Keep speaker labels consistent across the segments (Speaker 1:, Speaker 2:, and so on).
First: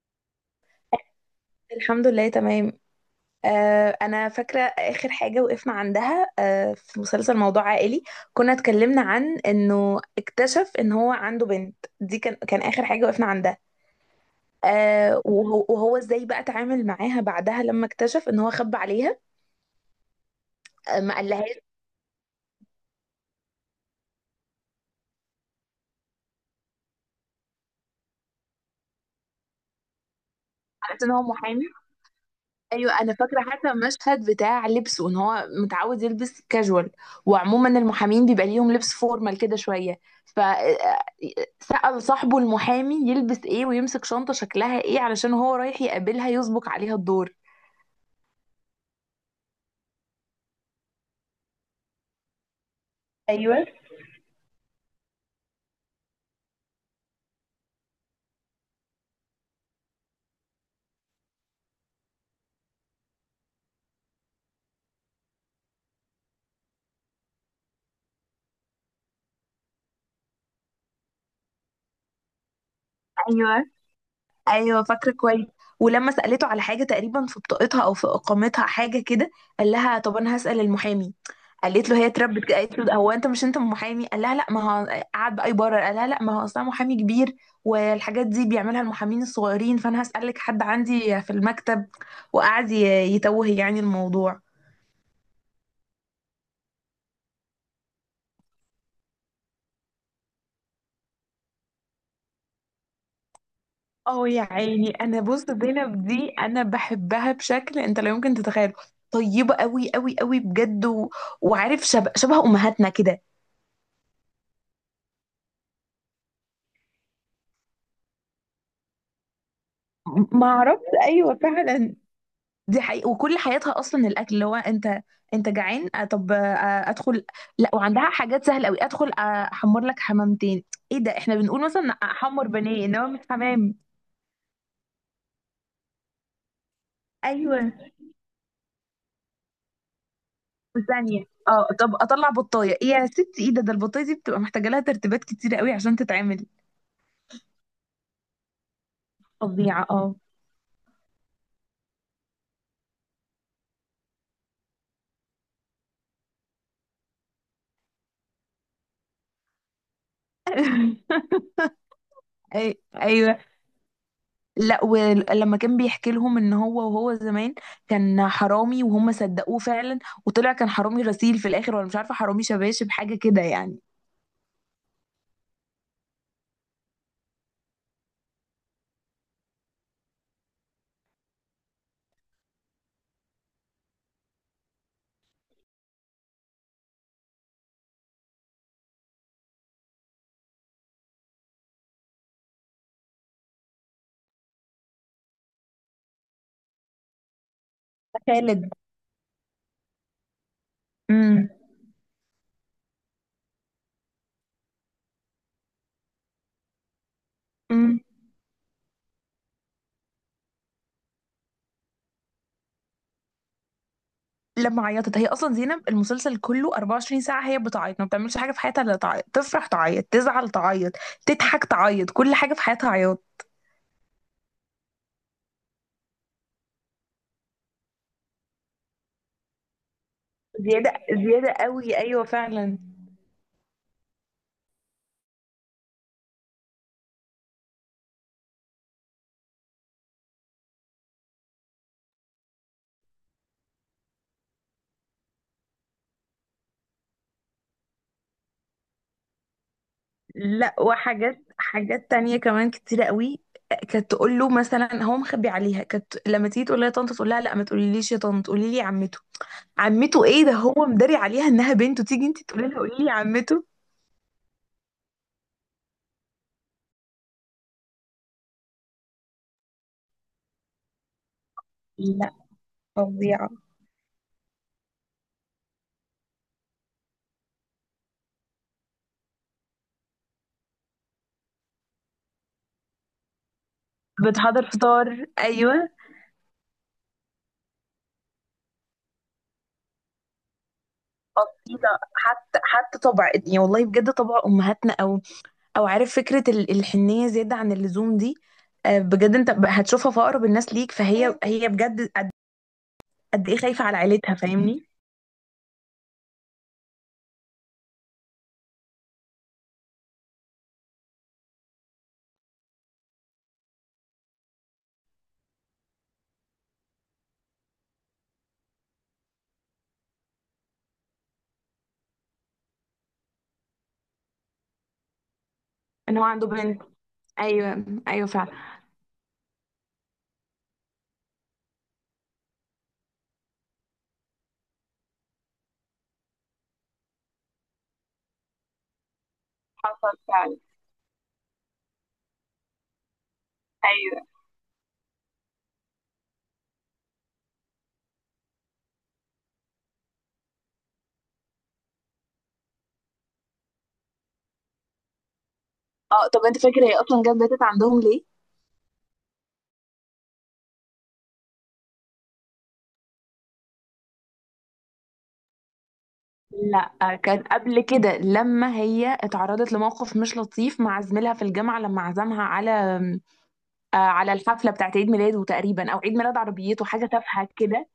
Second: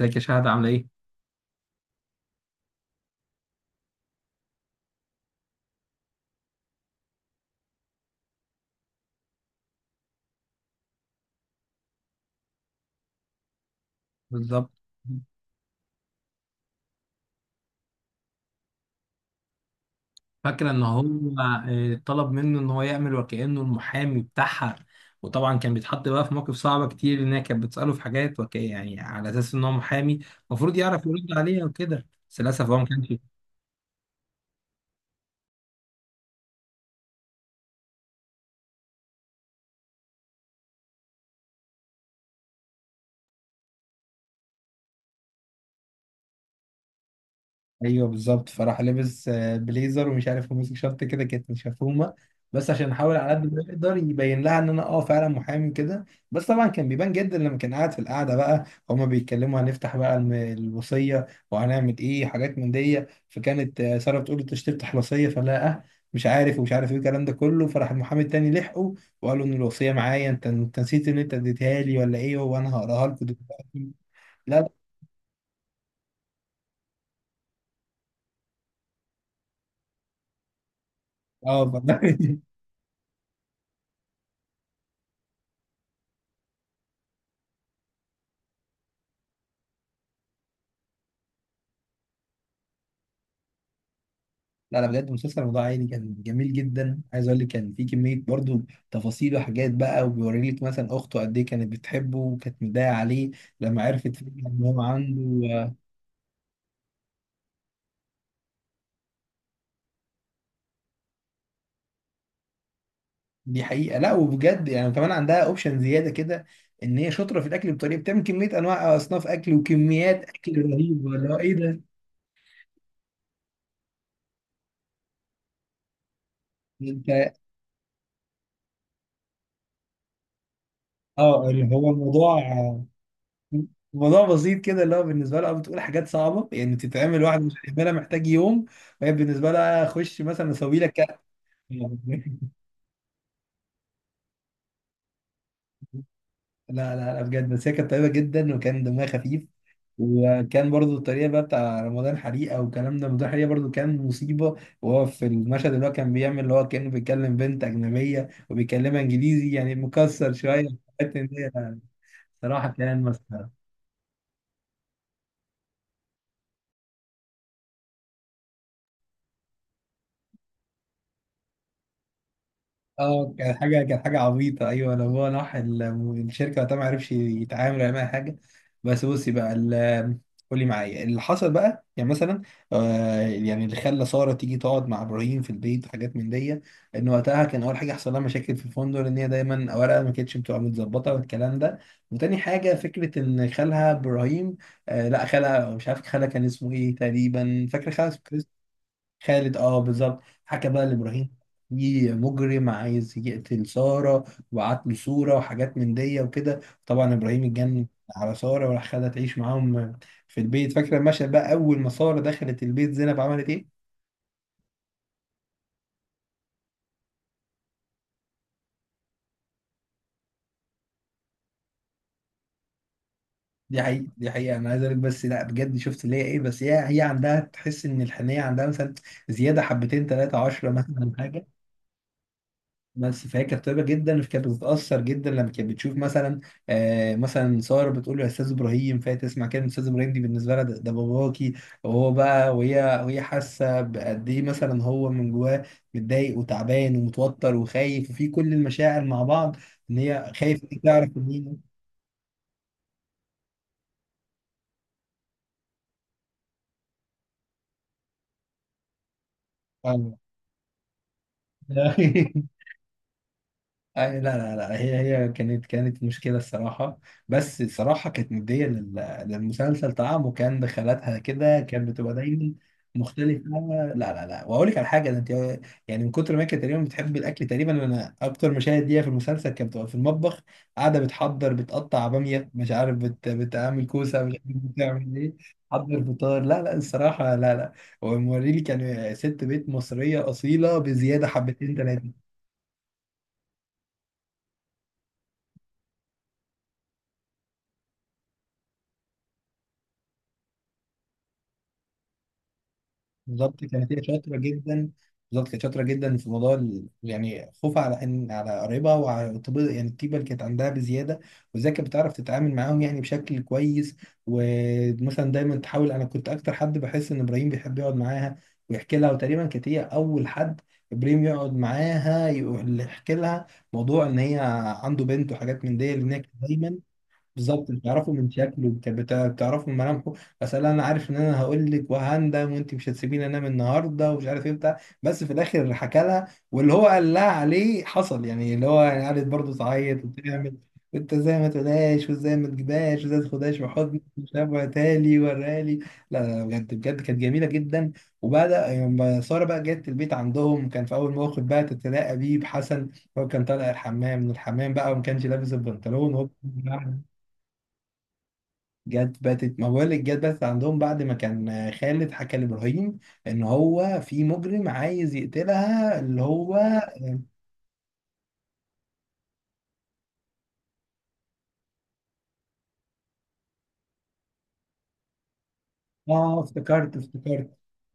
Speaker 1: ازيك يا شهد، عامله ايه؟
Speaker 2: الحمد لله تمام. انا فاكره اخر حاجه وقفنا عندها في مسلسل موضوع عائلي. كنا اتكلمنا عن انه اكتشف ان هو عنده بنت، دي كان اخر حاجه وقفنا عندها.
Speaker 1: بالظبط.
Speaker 2: وهو ازاي بقى اتعامل معاها بعدها لما اكتشف ان هو خبى عليها.
Speaker 1: فاكره ان هو
Speaker 2: ما قالهاش.
Speaker 1: طلب منه ان هو يعمل وكانه المحامي بتاعها. وطبعا كان بيتحط بقى في مواقف صعبه كتير، ان هي كانت بتساله في حاجات يعني على اساس ان هو محامي، المفروض
Speaker 2: عرفت
Speaker 1: يعرف
Speaker 2: ان هو
Speaker 1: يرد عليها
Speaker 2: محامي.
Speaker 1: وكده، بس للاسف هو ما
Speaker 2: ايوه
Speaker 1: كانش.
Speaker 2: انا فاكره حتى المشهد بتاع لبسه، ان هو متعود يلبس كاجوال وعموما المحامين بيبقى ليهم لبس فورمال كده شويه. ف آه، سأل صاحبه المحامي يلبس ايه ويمسك شنطه شكلها ايه علشان هو رايح يقابلها يسبق عليها الدور.
Speaker 1: ايوه بالظبط، فراح لابس بليزر ومش عارف ماسك شنطه كده كانت مشفومه، بس عشان احاول على قد ما
Speaker 2: ايوه،
Speaker 1: يقدر يبين لها ان انا فعلا محامي كده. بس طبعا كان بيبان جدا لما كان قاعد في القعده بقى هما بيتكلموا، هنفتح بقى الوصيه وهنعمل ايه حاجات من دي. فكانت ساره بتقول له انت مش تفتح الوصيه، فلا مش عارف ومش عارف ايه الكلام ده كله، فراح المحامي التاني لحقه وقال له ان الوصيه معايا، انت نسيت ان انت اديتها لي ولا ايه، وانا هقراها لكم
Speaker 2: ايوه،
Speaker 1: دلوقتي. لا لا.
Speaker 2: ايوه، فاكره كويس. ولما سالته على حاجه تقريبا في بطاقتها او في اقامتها حاجه كده، قال لها طب انا هسال المحامي.
Speaker 1: اه
Speaker 2: قالت له
Speaker 1: والله.
Speaker 2: هي اتربت كده. قالت له هو انت مش انت محامي؟ قال لها لا. ما هو قعد بقى يبرر، قال لها لا ما هو اصلا محامي كبير والحاجات دي بيعملها المحامين الصغيرين، فانا هسالك حد عندي في المكتب. وقعد ي- يتوه يعني الموضوع.
Speaker 1: لا لا، بجد مسلسل موضوع عائلي كان جميل جدا. عايز اقول لك كان في كميه برضو تفاصيل وحاجات بقى، وبيوري لك مثلا اخته قد ايه كانت بتحبه وكانت مضايقه عليه لما عرفت
Speaker 2: اه يا
Speaker 1: فجأة ان هو
Speaker 2: عيني، انا بص
Speaker 1: عنده.
Speaker 2: زينب دي انا بحبها بشكل انت لا يمكن تتخيله. طيبه قوي قوي قوي بجد وعارف، شبه امهاتنا كده.
Speaker 1: دي حقيقه. لا وبجد يعني كمان عندها اوبشن زياده كده، ان هي شاطره في الاكل، بطريقه بتعمل كميه انواع اصناف اكل وكميات
Speaker 2: ما
Speaker 1: اكل
Speaker 2: اعرفش،
Speaker 1: رهيبه، اللي هو
Speaker 2: ايوه
Speaker 1: ايه ده؟
Speaker 2: فعلا. دي حقيقة، وكل حياتها اصلا الاكل. اللي هو انت انت جعان، طب ادخل.
Speaker 1: انت.
Speaker 2: لا وعندها حاجات سهله قوي. ادخل احمر لك حمامتين. ايه ده؟ احنا
Speaker 1: اه،
Speaker 2: بنقول
Speaker 1: اللي
Speaker 2: مثلا
Speaker 1: هو الموضوع
Speaker 2: احمر بانيه انما مش حمام.
Speaker 1: الموضوع بسيط كده، اللي هو بالنسبه لها بتقول حاجات صعبه يعني تتعمل، واحد مش
Speaker 2: ايوه
Speaker 1: هيعملها محتاج يوم. وهي بالنسبه لها اخش مثلا اسوي لك.
Speaker 2: وثانيه. اه طب
Speaker 1: لا
Speaker 2: اطلع بطايه، ايه يا ستي؟ ايه ده؟ ده البطايه دي بتبقى محتاجه لها ترتيبات كتيره قوي عشان تتعمل.
Speaker 1: لا لا، بجد بس هي كانت طيبة جدا وكان دمها خفيف.
Speaker 2: فظيعه اه.
Speaker 1: وكان برضو الطريقة بقى بتاع رمضان حريقة والكلام ده، رمضان حريقة برضو كان مصيبة. وهو في المشهد اللي هو كان بيعمل اللي هو كأنه بيتكلم بنت أجنبية وبيكلمها إنجليزي يعني مكسر شوية، حتى إن هي صراحة كان
Speaker 2: ايوه.
Speaker 1: مسخرة.
Speaker 2: لا، ولما كان بيحكي لهم ان هو زمان كان حرامي، وهم صدقوه فعلا، وطلع كان حرامي غسيل في الاخر، ولا مش عارفه حرامي شباشب حاجه
Speaker 1: اه،
Speaker 2: كده
Speaker 1: كانت
Speaker 2: يعني.
Speaker 1: حاجه كانت حاجه عبيطه، ايوه. لو هو راح الشركه وقتها ما عرفش يتعامل ولا معاها حاجه. بس بصي بقى قولي معايا اللي حصل بقى يعني مثلا يعني اللي خلى ساره تيجي تقعد مع ابراهيم في البيت وحاجات من دي. ان وقتها كان اول حاجه حصل لها مشاكل في الفندق، ان هي دايما اوراقها ما كانتش بتبقى متظبطه والكلام ده. وتاني حاجه فكره ان خالها ابراهيم، لا خالها مش عارف خالها كان اسمه ايه تقريبا. فاكر خالها؟
Speaker 2: ده خالد.
Speaker 1: خالد، بالظبط. حكى بقى لابراهيم
Speaker 2: امم.
Speaker 1: في مجرم عايز يقتل ساره وبعت له صوره وحاجات من دي وكده. طبعا ابراهيم اتجنن
Speaker 2: امم.
Speaker 1: على ساره وراح خدها تعيش معاهم في البيت. فاكره المشهد بقى اول ما ساره دخلت البيت زينب عملت ايه؟
Speaker 2: لما عيطت، هي اصلا زينب المسلسل كله 24 ساعه هي بتعيط. ما بتعملش حاجه في حياتها الا تعيط، تفرح تعيط، تزعل تعيط، تضحك تعيط، كل حاجه في حياتها عياط.
Speaker 1: دي حقيقة دي حقيقة، أنا عايز أقولك، بس لا بجد شفت اللي هي إيه، بس هي عندها تحس إن الحنية عندها مثلا زيادة حبتين تلاتة عشرة
Speaker 2: زيادة
Speaker 1: مثلا حاجة.
Speaker 2: زيادة قوي أيوة فعلا.
Speaker 1: بس فهي كانت طيبه جدا، فكانت بتتاثر جدا لما كانت بتشوف مثلا ساره بتقول له يا استاذ ابراهيم، فهي تسمع كلمه استاذ ابراهيم دي بالنسبه لها ده باباكي. وهو بقى وهي حاسه بقد ايه مثلا هو من جواه متضايق وتعبان ومتوتر وخايف وفي كل المشاعر مع بعض. ان هي خايف إن
Speaker 2: لا،
Speaker 1: هي تعرف
Speaker 2: وحاجات
Speaker 1: مين.
Speaker 2: تانية كمان كتيرة قوي. كانت تقول له مثلا هو مخبي عليها، كانت لما تيجي تقول لها يا طنط، تقول لها لا ما تقوليليش يا طنط، قولي لي عمته.
Speaker 1: أيوة.
Speaker 2: عمته؟ ايه ده؟ هو مداري عليها انها بنته، تيجي انت تقولي لها قولي لي عمته.
Speaker 1: لا لا لا، هي كانت مشكلة الصراحة. بس الصراحة كانت مدية للمسلسل طعم، وكان دخلاتها كده كانت بتبقى
Speaker 2: لا.
Speaker 1: دايما مختلفة.
Speaker 2: فظيعة.
Speaker 1: لا لا لا، وأقول لك على حاجة، ده أنت يعني من كتر ما كانت تقريبا بتحب الأكل تقريبا أنا أكتر مشاهد ليها في المسلسل كانت بتبقى في المطبخ قاعدة بتحضر، بتقطع بامية، مش عارف بتعمل كوسة، مش عارف
Speaker 2: بتحضر
Speaker 1: بتعمل
Speaker 2: فطار
Speaker 1: إيه.
Speaker 2: ايوه.
Speaker 1: حضر فطار، لا لا الصراحة، لا لا. وموريلي كان ست بيت مصرية أصيلة بزيادة حبتين.
Speaker 2: اصيله. حتى حتى طبع، يعني والله بجد طبع امهاتنا، او او عارف، فكره الحنيه زياده عن اللزوم دي. بجد انت هتشوفها في اقرب الناس ليك، فهي بجد قد قد ايه
Speaker 1: بالظبط
Speaker 2: خايفه
Speaker 1: كانت
Speaker 2: على
Speaker 1: هي
Speaker 2: عيلتها،
Speaker 1: شاطره
Speaker 2: فاهمني؟
Speaker 1: جدا. بالظبط كانت شاطره جدا في موضوع يعني خوفها على ان على قرايبها وعلى يعني الطيبه اللي كانت عندها بزياده، وازاي كانت بتعرف تتعامل معاهم يعني بشكل كويس. ومثلا دايما تحاول، انا كنت اكتر حد بحس ان ابراهيم بيحب يقعد معاها ويحكي لها، وتقريبا كانت هي اول حد ابراهيم يقعد معاها يحكي لها موضوع ان هي عنده بنت وحاجات من دي، لان
Speaker 2: ان
Speaker 1: هي
Speaker 2: هو
Speaker 1: كانت
Speaker 2: عنده
Speaker 1: دايما
Speaker 2: بنت.
Speaker 1: بالظبط
Speaker 2: ايوه،
Speaker 1: بتعرفوا
Speaker 2: ايوه
Speaker 1: من
Speaker 2: فعلا.
Speaker 1: شكله بتعرفوا من ملامحه. بس انا عارف ان انا هقول لك وهندم وانت مش هتسيبيني انام النهارده ومش عارف ايه بتاع. بس في الاخر حكى لها واللي هو قال لها عليه حصل يعني اللي هو يعني قعدت برضه تعيط
Speaker 2: حصل
Speaker 1: وتعمل،
Speaker 2: فعلا.
Speaker 1: انت ازاي ما تقولهاش، وازاي ما تجيبهاش، وازاي ما تاخدهاش في حضنك،
Speaker 2: ايوه.
Speaker 1: مش عارف، وهاتها لي وراها لي. لا لا، بجد بجد كانت جميله جدا. وبدا لما ساره بقى جت البيت عندهم كان في اول موقف بقى تتلاقى بيه بحسن، هو كان طالع من الحمام بقى وما كانش لابس البنطلون
Speaker 2: اه
Speaker 1: وهو.
Speaker 2: طب انت فاكر هي اصلا جت باتت عندهم ليه؟
Speaker 1: جت باتت ما بقول لك جت باتت عندهم بعد ما كان خالد حكى لابراهيم ان هو في مجرم عايز يقتلها اللي هو.
Speaker 2: لا كان قبل كده، لما هي اتعرضت لموقف مش لطيف مع زميلها في الجامعه لما عزمها على على الحفله بتاعت عيد ميلاده تقريبا او عيد ميلاد
Speaker 1: اه
Speaker 2: عربيته،
Speaker 1: افتكرت
Speaker 2: حاجه تافهه
Speaker 1: افتكرت
Speaker 2: كده.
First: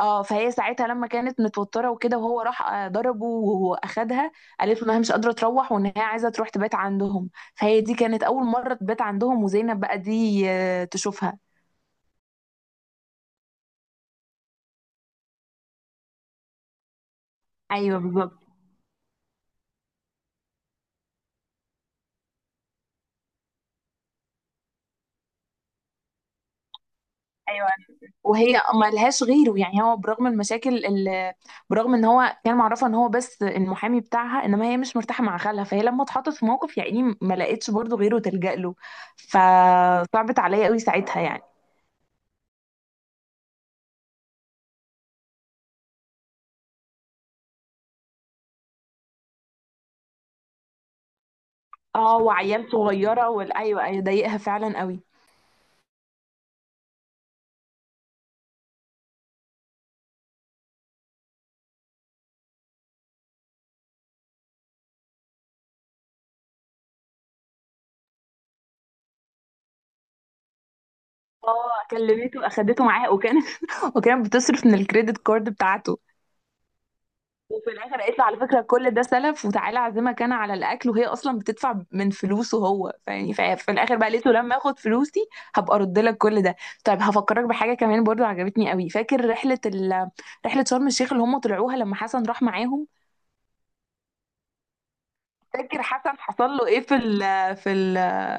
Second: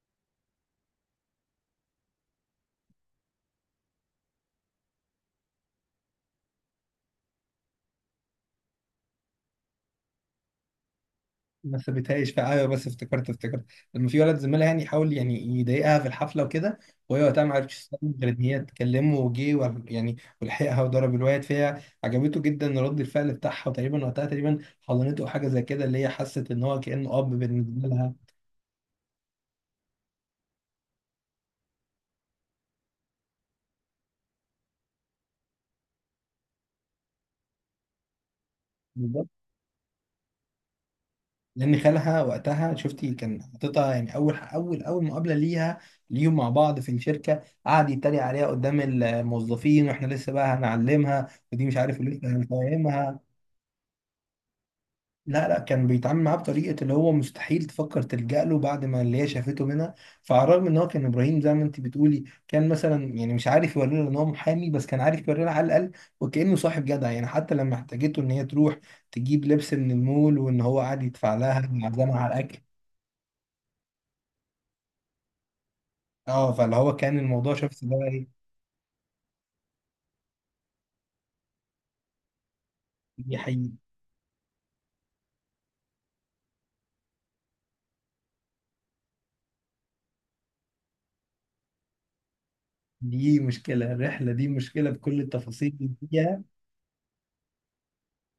Speaker 2: اه فهي ساعتها لما كانت متوتره وكده، وهو راح ضربه واخدها، قالت له انها مش قادره تروح وان هي عايزه تروح تبات عندهم، فهي دي كانت اول مره تبات عندهم، وزينب بقى دي تشوفها.
Speaker 1: ما سابتهاش في، ايوه بس افتكرت لما في ولد زميلها يعني حاول يعني يضايقها في الحفله وكده، وهي وقتها ما عرفتش
Speaker 2: ايوه
Speaker 1: تستنى غير
Speaker 2: بالظبط.
Speaker 1: ان هي تكلمه وجه يعني، ولحقها وضرب الواد فيها، عجبته جدا رد الفعل بتاعها، وتقريبا وقتها تقريبا حضنته او حاجه زي كده اللي هي حست ان هو كانه اب
Speaker 2: ايوه،
Speaker 1: بالنسبه لها.
Speaker 2: وهي ما لهاش غيره يعني. هو برغم المشاكل اللي، برغم ان هو كان معرفه ان هو بس المحامي بتاعها، انما هي مش مرتاحه مع خالها، فهي لما اتحطت في موقف يعني ما لقتش برضه غيره تلجأ له. فصعبت عليا قوي ساعتها يعني.
Speaker 1: لان خالها وقتها شفتي كان حاططها يعني اول مقابله ليهم مع بعض في الشركه قعد يتريق عليها قدام الموظفين واحنا لسه بقى هنعلمها ودي مش عارف
Speaker 2: اه
Speaker 1: لسه
Speaker 2: وعيال
Speaker 1: هنفهمها.
Speaker 2: صغيره، والايوه ايوه ايوه، ضايقها فعلا قوي.
Speaker 1: لا لا، كان بيتعامل معاه بطريقه اللي هو مستحيل تفكر تلجأ له بعد ما اللي هي شافته منها. فعلى الرغم ان هو كان ابراهيم زي ما انت بتقولي كان مثلا يعني مش عارف يوري لها ان هو محامي، بس كان عارف يوري لها على الاقل وكانه صاحب جدع يعني، حتى لما احتاجته ان هي تروح تجيب لبس من المول وان هو قاعد يدفع لها
Speaker 2: اه
Speaker 1: معزمه على
Speaker 2: كلمته،
Speaker 1: الاكل.
Speaker 2: اخدته معاها، وكانت وكانت بتصرف من الكريدت كارد بتاعته.
Speaker 1: اه فاللي هو كان الموضوع
Speaker 2: وفي
Speaker 1: شفت اللي
Speaker 2: الاخر
Speaker 1: هو
Speaker 2: قالت له على
Speaker 1: ايه.
Speaker 2: فكره كل ده سلف، وتعالى اعزمك انا على الاكل، وهي اصلا بتدفع من فلوسه هو. فيعني
Speaker 1: دي حقيقي.
Speaker 2: في الاخر بقى قالت له لما اخد فلوسي هبقى ارد لك كل ده. طيب هفكرك بحاجه كمان برضو عجبتني قوي. فاكر رحله رحله شرم الشيخ اللي هم طلعوها لما حسن راح معاهم؟
Speaker 1: دي مشكلة، الرحلة دي مشكلة بكل التفاصيل
Speaker 2: فاكر
Speaker 1: اللي
Speaker 2: حسن
Speaker 1: فيها.
Speaker 2: حصل له ايه في في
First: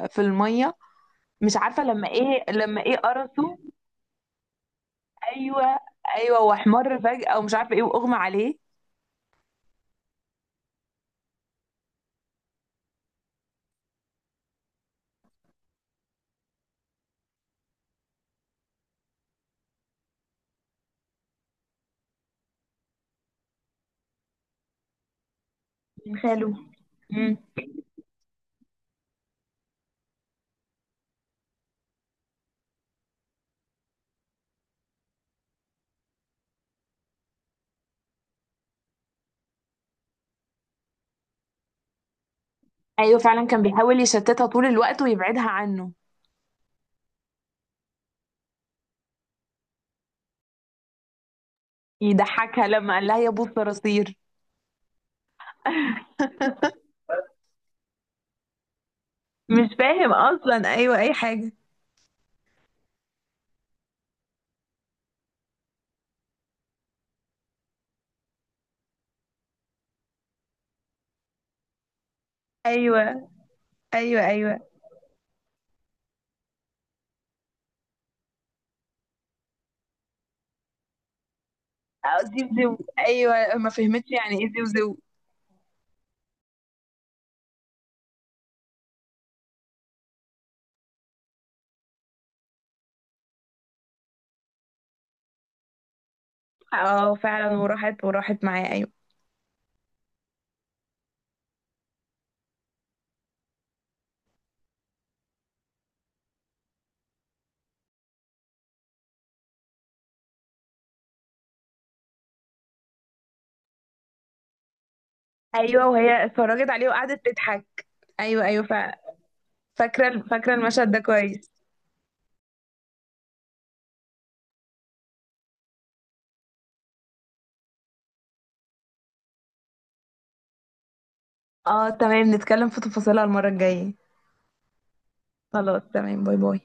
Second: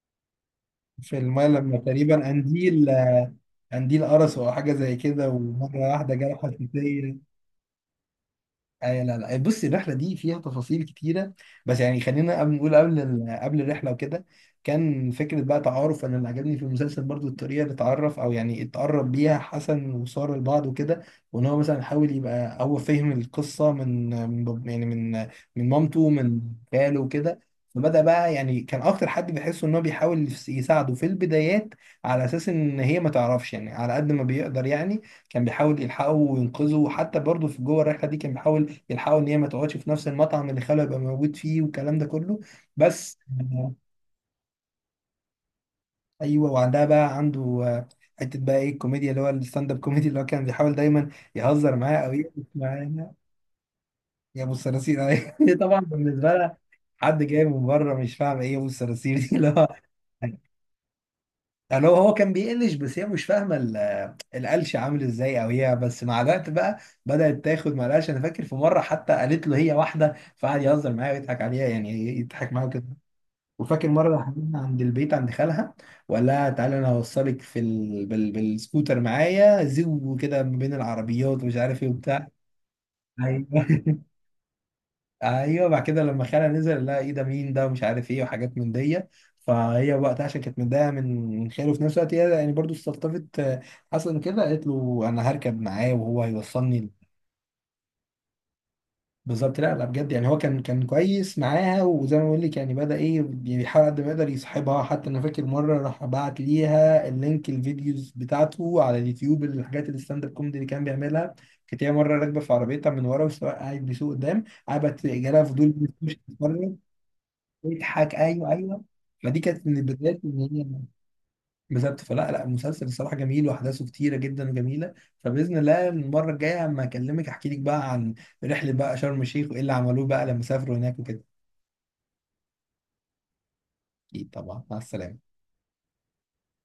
Speaker 2: في الميه؟
Speaker 1: في الماء
Speaker 2: مش
Speaker 1: لما
Speaker 2: عارفه لما
Speaker 1: تقريبا
Speaker 2: ايه، لما
Speaker 1: قنديل
Speaker 2: ايه، قرصه؟
Speaker 1: قنديل قرصه أو حاجة زي كده
Speaker 2: ايوه،
Speaker 1: ومرة واحدة جاله
Speaker 2: ايوه، واحمر
Speaker 1: حساسية.
Speaker 2: فجاه ومش عارفه ايه، واغمى عليه.
Speaker 1: لا لا، بص الرحله دي فيها تفاصيل كتيره. بس يعني خلينا قبل نقول قبل قبل الرحله وكده، كان فكره بقى تعارف. انا اللي عجبني في المسلسل برضو الطريقه اللي اتعرف او يعني اتقرب بيها حسن وساره لبعض وكده، وان هو مثلا حاول يبقى هو فهم القصه من يعني من مامته
Speaker 2: من
Speaker 1: من
Speaker 2: خاله.
Speaker 1: خاله
Speaker 2: مم.
Speaker 1: وكده. فبدأ بقى يعني كان اكتر حد بيحس ان هو بيحاول يساعده في البدايات، على اساس ان هي ما تعرفش يعني على قد ما بيقدر يعني، كان بيحاول يلحقه وينقذه. وحتى برضه في جوه الرحله دي كان بيحاول يلحقوا ان هي ما تقعدش في نفس المطعم اللي خاله يبقى موجود فيه والكلام ده كله. بس
Speaker 2: ايوه فعلا كان
Speaker 1: آه،
Speaker 2: بيحاول يشتتها طول الوقت ويبعدها عنه.
Speaker 1: ايوه وعندها بقى عنده حته بقى ايه الكوميديا اللي هو الستاند اب كوميدي اللي هو كان بيحاول دايما يهزر معاه او يقف
Speaker 2: يضحكها لما قال
Speaker 1: معانا.
Speaker 2: لها يا ابو الصراصير.
Speaker 1: يا ابو الصراصير. أيوة. هي طبعا بالنسبه لها حد جاي من بره مش فاهم ايه يا ابو الصراصير دي اللي هو
Speaker 2: مش فاهم اصلا، ايوه اي حاجه.
Speaker 1: يعني هو كان بيقلش بس هي مش فاهمه القلش عامل ازاي، او هي بس مع الوقت بقى بدات تاخد مع القلش. انا فاكر في مره حتى قالت له هي واحده فقعد يهزر معايا ويضحك عليها يعني يضحك معاها.
Speaker 2: ايوه
Speaker 1: وفاكر
Speaker 2: ايوه
Speaker 1: مره حبيبنا
Speaker 2: ايوه.
Speaker 1: عند البيت عند خالها، وقال لها تعالى انا هوصلك بالسكوتر معايا زو كده ما بين العربيات ومش عارف ايه
Speaker 2: اه
Speaker 1: وبتاع.
Speaker 2: زيو زيو،
Speaker 1: ايوه.
Speaker 2: ايوه ما فهمتش يعني ايه زيو زيو.
Speaker 1: ايوه بعد كده لما خالها نزل، لا ايه ده مين ده ومش عارف ايه وحاجات من دي، فهي وقتها عشان كانت متضايقه من خاله وفي نفس الوقت هي يعني برضو استلطفت حسن كده، قالت له انا هركب معاه وهو هيوصلني.
Speaker 2: اه فعلا، وراحت معاه ايوه.
Speaker 1: بالظبط، لا لا بجد يعني هو كان كويس معاها، وزي ما بقول لك يعني بدأ ايه يعني بيحاول قد ما يقدر يصاحبها. حتى انا فاكر مره راح بعت ليها اللينك الفيديوز بتاعته على اليوتيوب، الحاجات الستاند اب كوميدي اللي كان بيعملها، كانت هي مره راكبه في عربيتها من ورا والسواق قاعد بيسوق قدام، قعدت جالها فضول
Speaker 2: ايوه
Speaker 1: تخش
Speaker 2: وهي اتفرجت
Speaker 1: تتفرج،
Speaker 2: عليه وقعدت تضحك.
Speaker 1: تضحك.
Speaker 2: ايوه
Speaker 1: ايوه
Speaker 2: ايوه
Speaker 1: ايوه.
Speaker 2: فعلا.
Speaker 1: فدي كانت من البدايات
Speaker 2: فاكره
Speaker 1: ان
Speaker 2: فاكره
Speaker 1: هي
Speaker 2: المشهد ده كويس.
Speaker 1: بالظبط. فلا لا مسلسل الصراحه جميل واحداثه كتيره جدا وجميله. فباذن الله المره الجايه اما اكلمك احكي لك بقى عن رحله بقى شرم الشيخ وايه اللي عملوه بقى لما سافروا هناك وكده.
Speaker 2: اه تمام، نتكلم في تفاصيلها المره الجايه.
Speaker 1: اكيد طبعا، مع السلامه.
Speaker 2: خلاص تمام، باي باي.